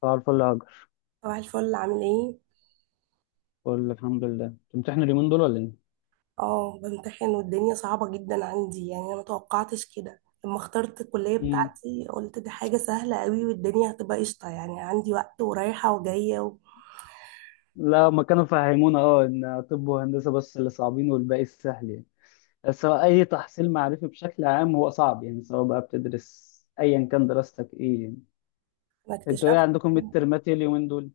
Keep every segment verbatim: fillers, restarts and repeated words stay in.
صباح الفل يا هاجر. صباح الفل، عامل ايه؟ بقول لك الحمد لله، بتمتحن اليومين دول ولا ايه؟ اه، بمتحن والدنيا صعبة جدا عندي. يعني انا متوقعتش كده لما اخترت الكلية امم بتاعتي، قلت دي حاجة سهلة قوي والدنيا هتبقى قشطة، يعني عندي وقت ورايحة وجاية. وانا لا، ما كانوا فهمونا اه ان طب وهندسه بس اللي صعبين والباقي السهل يعني. بس هو اي تحصيل معرفي بشكل عام هو صعب يعني، سواء بقى بتدرس ايا كان دراستك ايه يعني. انتوا ايه اكتشفت عندكم؟ ميد ترمات ايه اليومين دول؟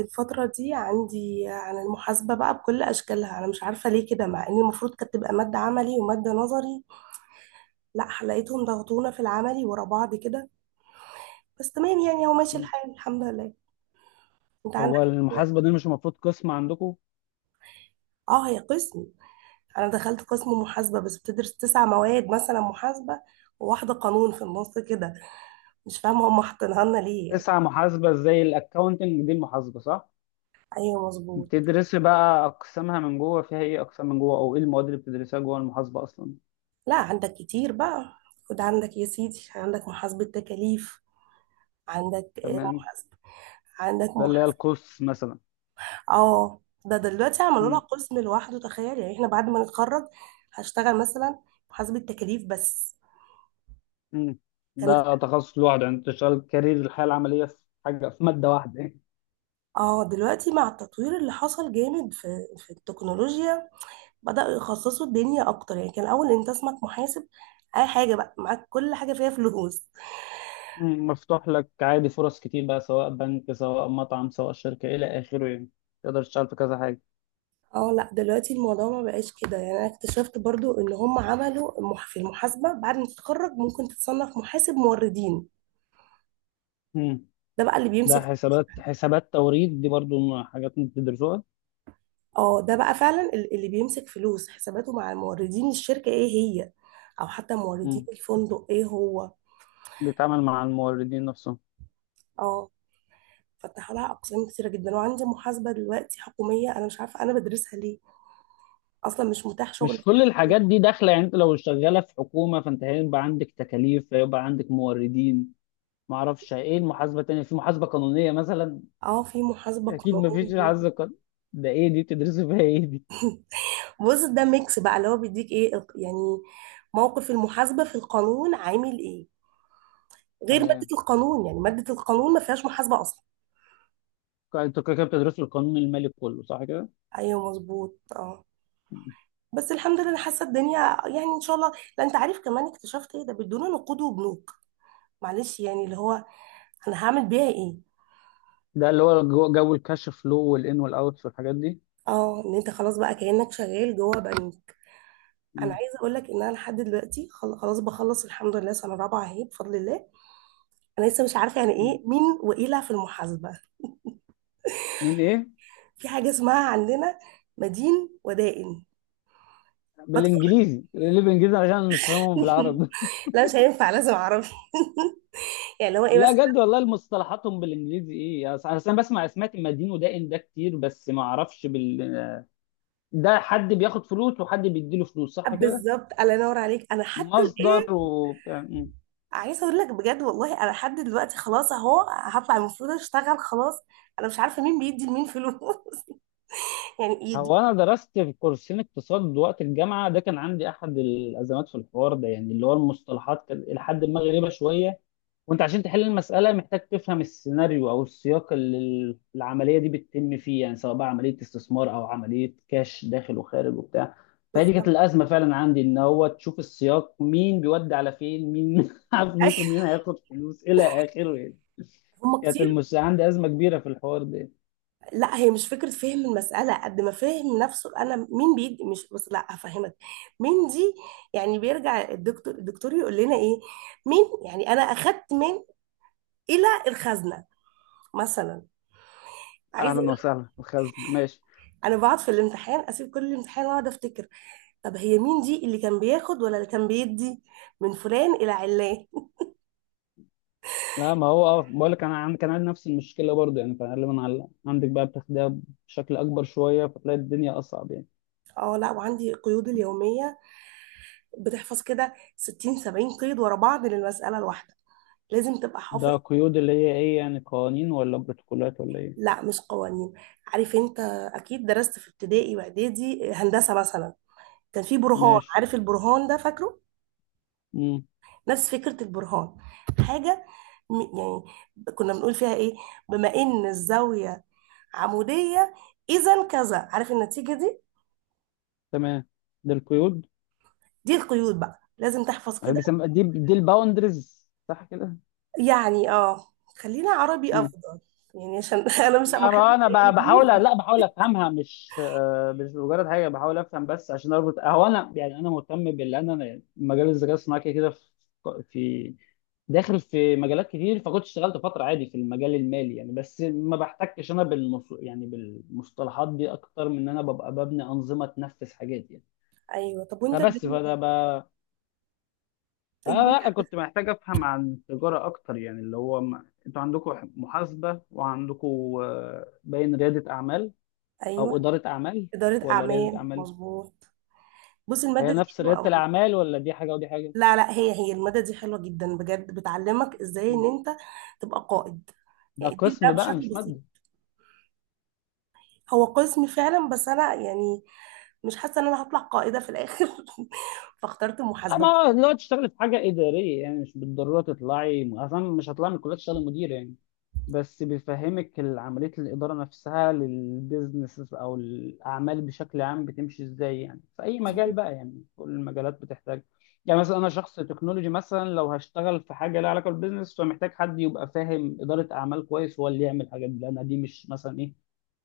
الفترة دي عندي عن المحاسبة بقى بكل أشكالها. أنا مش عارفة ليه كده، مع إن المفروض كانت تبقى مادة عملي ومادة نظري. لا، لقيتهم ضغطونا في العملي ورا بعض كده. بس تمام يعني، هو ماشي مم. الحال الحمد لله. أنت هو عندك؟ المحاسبه دي مش المفروض قسم عندكم؟ اه، هي قسم. انا دخلت قسم محاسبه، بس بتدرس تسع مواد مثلا محاسبه، وواحده قانون في النص كده. مش فاهمه هم حاطينها لنا ليه يعني. تسعة محاسبه، زي الاكونتنج دي المحاسبه صح؟ ايوه مظبوط. بتدرسي بقى اقسامها من جوه، فيها ايه اقسام من جوه او ايه المواد اللي بتدرسها جوه المحاسبه اصلا؟ لا، عندك كتير بقى. خد عندك يا سيدي، عندك محاسبه تكاليف، عندك آه، تمام. محاسبه، عندك ده اللي هي محاسبه. القوس مثلا. اه ده دلوقتي عملوا لها مم. قسم لوحده، تخيل. يعني احنا بعد ما نتخرج هشتغل مثلا محاسبه تكاليف بس. مم. كان، ده تخصص لوحده، يعني انت تشتغل كارير الحياه العمليه في حاجه، في ماده واحده يعني. اه دلوقتي مع التطوير اللي حصل جامد في في التكنولوجيا، بدأوا يخصصوا الدنيا أكتر. يعني كان الأول أنت اسمك محاسب، أي حاجة بقى معاك، كل حاجة فيها فلوس. مم. مفتوح لك عادي فرص كتير بقى، سواء بنك سواء مطعم سواء شركه الى اخره يعني. تقدر تشتغل في كذا حاجه. اه لا، دلوقتي الموضوع ما بقاش كده. يعني أنا اكتشفت برضو إن هم عملوا المح- في المحاسبة، بعد ما تتخرج ممكن تتصنف محاسب موردين. مم. ده بقى اللي ده بيمسك فلوس. حسابات حسابات توريد، دي برضو حاجات انت بتدرسوها. اه، ده بقى فعلا ال- اللي بيمسك فلوس حساباته مع الموردين، الشركة ايه هي، أو حتى موردين مم. الفندق ايه هو. بيتعامل مع الموردين نفسهم. اه، فتحوا لها أقسام كتيرة جدا، وعندي محاسبة دلوقتي حكومية، أنا مش عارفة أنا بدرسها ليه، اصلا مش متاح مش شغل. كل الحاجات دي داخله يعني؟ انت لو شغاله في حكومه فانت هيبقى عندك تكاليف، هيبقى عندك موردين. معرفش ايه المحاسبه التانيه، في محاسبه قانونيه مثلا. اه، في محاسبة اكيد، مفيش قانونية. عز قانون. ده ايه دي، بتدرسوا فيها ايه دي؟ بص، ده ميكس بقى، اللي هو بيديك ايه الق- يعني موقف المحاسبة في القانون عامل ايه، غير مادة تمام. القانون. يعني مادة القانون ما فيهاش محاسبة اصلا. انتوا كده كده بتدرسوا القانون المالي كله، صح كده؟ ايوه مظبوط اه. بس الحمد لله، أنا حاسة الدنيا يعني ان شاء الله. لا انت عارف كمان اكتشفت ايه؟ ده بيدونا نقود وبنوك. معلش يعني اللي هو، انا هعمل بيها ايه؟ ده اللي هو جو جو الكاش فلو والان والاوت والحاجات دي. اه، ان انت خلاص بقى كأنك شغال جوه بنك. انا مم. عايزه اقول لك ان انا لحد دلوقتي، خل- خلاص بخلص الحمد لله، سنه رابعه اهي بفضل الله، انا لسه مش عارفه يعني مم. ايه مين وإيلة في المحاسبه. من ايه؟ في حاجه اسمها عندنا مدين ودائن. بدخل. بالانجليزي، اللي بالانجليزي عشان أنا مش فاهمهم بالعربي لا مش هينفع، لازم اعرف. يعني اللي هو ايه لا بس. جد والله، المصطلحاتهم بالانجليزي ايه؟ أص- اصل انا بسمع، سمعت مدين ودائن ده كتير، بس ما اعرفش بال... ده حد بياخد فلوس وحد بيديله فلوس صح كده. بالظبط، الله ينور عليك. انا حتى مصدر و... الايه، عايزه اقول لك بجد والله، انا لحد دلوقتي خلاص اهو هطلع المفروض اشتغل خلاص، انا مش عارفه مين بيدي لمين فلوس. يعني يدي. هو انا درست في كورسين اقتصاد وقت الجامعه، ده كان عندي احد الازمات في الحوار ده، يعني اللي هو المصطلحات كان الى حد ما غريبه شويه. وانت عشان تحل المساله محتاج تفهم السيناريو او السياق اللي ال- العمليه دي بتتم فيه، يعني سواء بقى عمليه استثمار او عمليه كاش داخل وخارج وبتاع. فدي كانت بالظبط. الازمه فعلا عندي، ان هو تشوف السياق، مين بيودي على فين، مين معاه فلوس أيوة. ومين هياخد فلوس الى اخره يعني. هم كانت كتير. المش عندي ازمه كبيره في الحوار ده. لا، هي مش فكرة فهم المسألة قد ما فهم نفسه. أنا مين بيدي، مش بس، لا هفهمك. مين دي؟ يعني بيرجع الدكتور الدكتور يقول لنا إيه، مين؟ يعني أنا أخدت من، إلى الخزنة مثلا. عايزة اهلا أقول، وسهلا الخزنه، ماشي. أنا بقعد في الامتحان أسيب كل الامتحان وأقعد أفتكر، طب هي مين دي، اللي كان بياخد ولا اللي كان بيدي، من فلان إلى علان. لا ما هو، اه بقول لك انا عن- كان عندي نفس المشكله برضه يعني، فغالبا على عندك بقى بتاخدها بشكل اكبر شويه، فتلاقي الدنيا اصعب يعني. أه، لا وعندي قيود اليومية، بتحفظ كده ستين سبعين قيد ورا بعض للمسألة الواحدة، لازم تبقى حافظ. ده قيود، اللي هي ايه يعني؟ قوانين ولا بروتوكولات ولا ايه؟ لا مش قوانين. عارف انت، اكيد درست في ابتدائي واعدادي هندسه مثلا، كان في برهان، ماشي. عارف البرهان ده، فاكره؟ امم نفس فكره البرهان، حاجه، م- يعني كنا بنقول فيها ايه، بما ان الزاويه عموديه اذا كذا، عارف النتيجه دي. تمام. ده القيود. دي القيود بقى، لازم تحفظ كده. بيسمى دي دي الباوندرز صح كده؟ يعني اه، خلينا عربي افضل يعني، عشان انا مش ما لا خدتش ما انا ب- بحاول، انجليزي. لا بحاول افهمها، مش آه، مش مجرد حاجه بحاول افهم بس عشان اربط. هو انا يعني، انا مهتم باللي انا مجال الذكاء الصناعي كده كده، في في- داخل في مجالات كتير، فكنت اشتغلت فتره عادي في المجال المالي يعني، بس ما بحتكش انا بالمص... يعني بالمصطلحات دي اكتر من ان انا ببقى ببني انظمه تنفذ حاجات يعني. ايوه، طب وانت فبس الدنيا، فده ب... آه لا الدنيا- كنت محتاج افهم عن التجاره اكتر يعني، اللي هو ما... انتوا عندكم محاسبه وعندكم آه، باين رياده اعمال، او ايوه اداره اعمال، اداره ولا رياده اعمال اعمال؟ مظبوط. بص هي الماده دي نفس حلوه رياده قوي. الاعمال، ولا دي حاجه ودي حاجه؟ لا لا، هي هي المادة دي حلوة جدا بجد، بتعلمك ازاي ان مم. انت تبقى قائد. ده يعني دي ده قسم بقى بشكل مش بسيط، ماده. هو قسم فعلا، بس انا يعني مش حاسة ان انا هطلع قائدة في الاخر، فاخترت لا ما محاسبة. هو لو تشتغلي في حاجه اداريه يعني، مش بالضروره تطلعي، اصلا مش هطلع من الكليه تشتغلي مدير يعني. بس بيفهمك ال- عمليه الاداره نفسها للبيزنس او الاعمال بشكل عام بتمشي ازاي يعني، في اي مجال بقى يعني، كل المجالات بتحتاج. يعني مثلا انا شخص تكنولوجي مثلا، لو هشتغل في حاجه لها علاقه بالبيزنس، فمحتاج حد يبقى فاهم اداره اعمال كويس هو اللي يعمل الحاجات دي، لان دي مش مثلا ايه،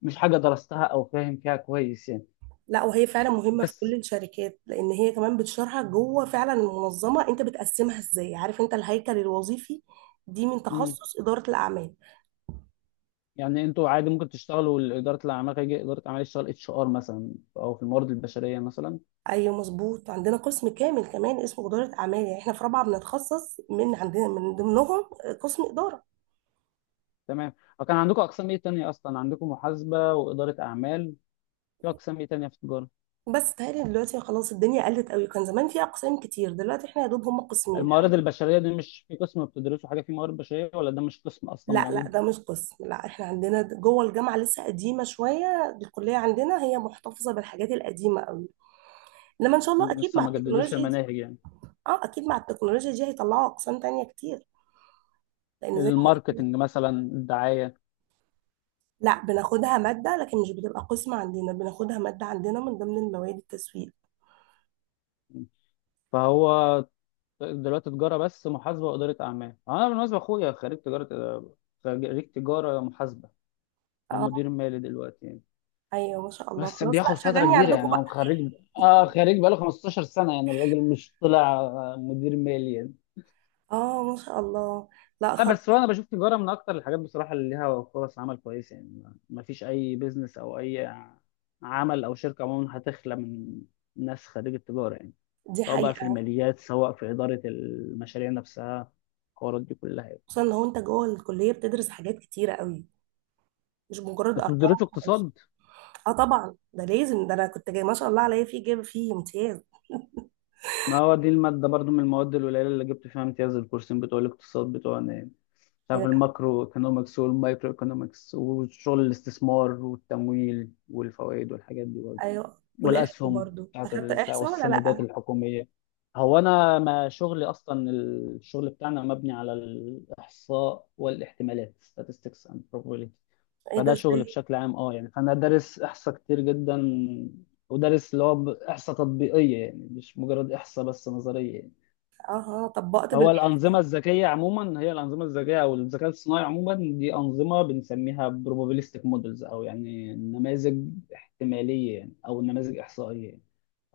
مش حاجة درستها أو فاهم فيها كويس يعني. لا وهي فعلا مهمة في بس كل الشركات، لان هي كمان بتشرحك جوه فعلا المنظمة انت بتقسمها ازاي، عارف انت الهيكل الوظيفي، دي من مم. تخصص إدارة الأعمال. يعني أنتوا عادي ممكن تشتغلوا إدارة الأعمال، هيجي إدارة أعمال يشتغل اتش ار مثلا، أو في الموارد البشرية مثلا. أيوة مظبوط، عندنا قسم كامل كمان اسمه إدارة أعمال. يعني إحنا في رابعة بنتخصص من عندنا، من ضمنهم قسم إدارة. تمام. وكان عندكم أقسام إيه تانية أصلا؟ عندكم محاسبة وإدارة أعمال، في أقسام إيه تانية في التجارة؟ بس تهيألي دلوقتي خلاص الدنيا قلت قوي، كان زمان في اقسام كتير، دلوقتي احنا يا دوب هم قسمين الموارد الحمد لله. البشرية دي مش في قسم، بتدرسوا حاجة في موارد بشرية، ولا ده مش قسم أصلا لا لا، موجود؟ ده مش قسم. لا احنا عندنا د- جوه الجامعه لسه قديمه شويه، الكليه عندنا هي محتفظه بالحاجات القديمه قوي. انما ان شاء الله مم، اكيد لسه مع ما جددوش التكنولوجيا دي، المناهج يعني. اه اكيد مع التكنولوجيا دي هيطلعوا اقسام تانية كتير، لان زي ما قلت لك. الماركتنج مثلا، الدعاية. لا بناخدها ماده، لكن مش بتبقى قسم عندنا، بناخدها ماده عندنا من ضمن المواد التسويق. فهو دلوقتي تجاره بس محاسبه واداره اعمال. انا بالمناسبه اخويا خريج تجاره، خريج تجاره محاسبه. هو مدير اه. مالي دلوقتي يعني. ايوه ما شاء الله، بس خلاص لا بياخد فتره شغلني كبيره عندكم يعني، بقى. هو خريج اه خريج بقاله خمسة عشر سنه يعني، الراجل مش طلع آه، مدير مالي يعني. اه ما شاء الله. لا لا بس هو خلاص. انا بشوف تجاره من اكتر الحاجات بصراحه اللي ليها فرص عمل كويسه يعني، ما ما فيش اي بيزنس او اي عمل او شركه عموما هتخلى من ناس خريج التجاره يعني، دي سواء بقى في حقيقه. الماليات سواء في اداره المشاريع نفسها، الحوارات دي كلها يعني. خصوصا لو انت جوه الكليه بتدرس حاجات كتيره قوي، مش مجرد انتوا ما ارقام بتدرسوا وخلاص. اقتصاد؟ اه طبعا ده لازم، ده انا كنت جاي ما شاء الله عليا فيه، جايبه فيه امتياز. ما هو دي المادة برضو من المواد القليلة اللي جبت فيها امتياز، الكورسين بتوع الاقتصاد بتوعنا، مش عارف، آه، الماكرو ايكونومكس والمايكرو ايكونومكس، وشغل الاستثمار والتمويل والفوائد والحاجات دي برضه، ايوه، والاحصاء والاسهم برضو، بتاعت اخدت ال- بتاع احصاء ولا والسندات لا؟ الحكوميه. هو انا ما شغلي اصلا، الشغل بتاعنا مبني على الاحصاء والاحتمالات، statistics and probability، ايه ده، فده شغل ازاي؟ بشكل عام اه يعني. فانا دارس احصاء كتير جدا، ودارس اللي هو ب- احصاء تطبيقيه يعني، مش مجرد احصاء بس نظريه يعني. اها طبقت هو الانظمه بالاحصاء. الذكيه عموما، هي الانظمه الذكيه او الذكاء الصناعي عموما دي انظمه بنسميها probabilistic models، او يعني نماذج احتماليه يعني، او نماذج احصائيه يعني.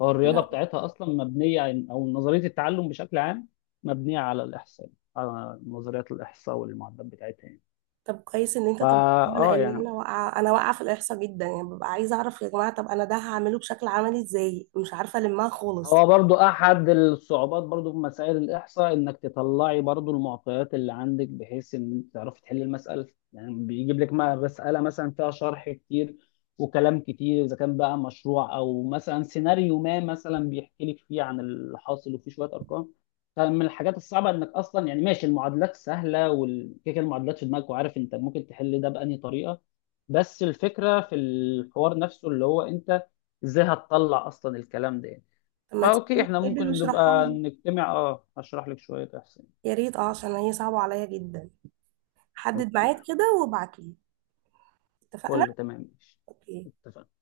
هو الرياضه لا. بتاعتها اصلا مبنيه عن- او نظريه التعلم بشكل عام مبنيه على الاحصاء، على نظريات الاحصاء والمعدات بتاعتها يعني. طب كويس ان انت فا طبقتها، اه لان يعني انا واقعه، انا واقعه في الاحصاء جدا يعني. ببقى عايزه اعرف يا جماعه، طب انا ده هعمله بشكل عملي ازاي، مش عارفه المها خالص. هو برضو احد الصعوبات برضو في مسائل الاحصاء، انك تطلعي برضو المعطيات اللي عندك بحيث ان تعرفي تحلي المساله. يعني بيجيب لك ما- مساله مثلا فيها شرح كتير وكلام كتير، اذا كان بقى مشروع او مثلا سيناريو ما، مثلا بيحكي لك فيه عن اللي حاصل وفيه شويه ارقام. فمن الحاجات الصعبه انك اصلا يعني، ماشي المعادلات سهله والكيكه، المعادلات في دماغك وعارف انت ممكن تحل ده بأنهي طريقه، بس الفكره في الحوار نفسه اللي هو انت ازاي هتطلع اصلا الكلام ده يعني. طب ما تيجي فاوكي، احنا نتقابل ممكن واشرحها نبقى لي. نجتمع، اه هشرح لك شوية احسن. يا ريت، اه عشان هي صعبه عليا جدا. حدد اوكي، ميعاد كده وابعت لي. اتفقنا. فل تمام ماشي. Ok. اتفقنا.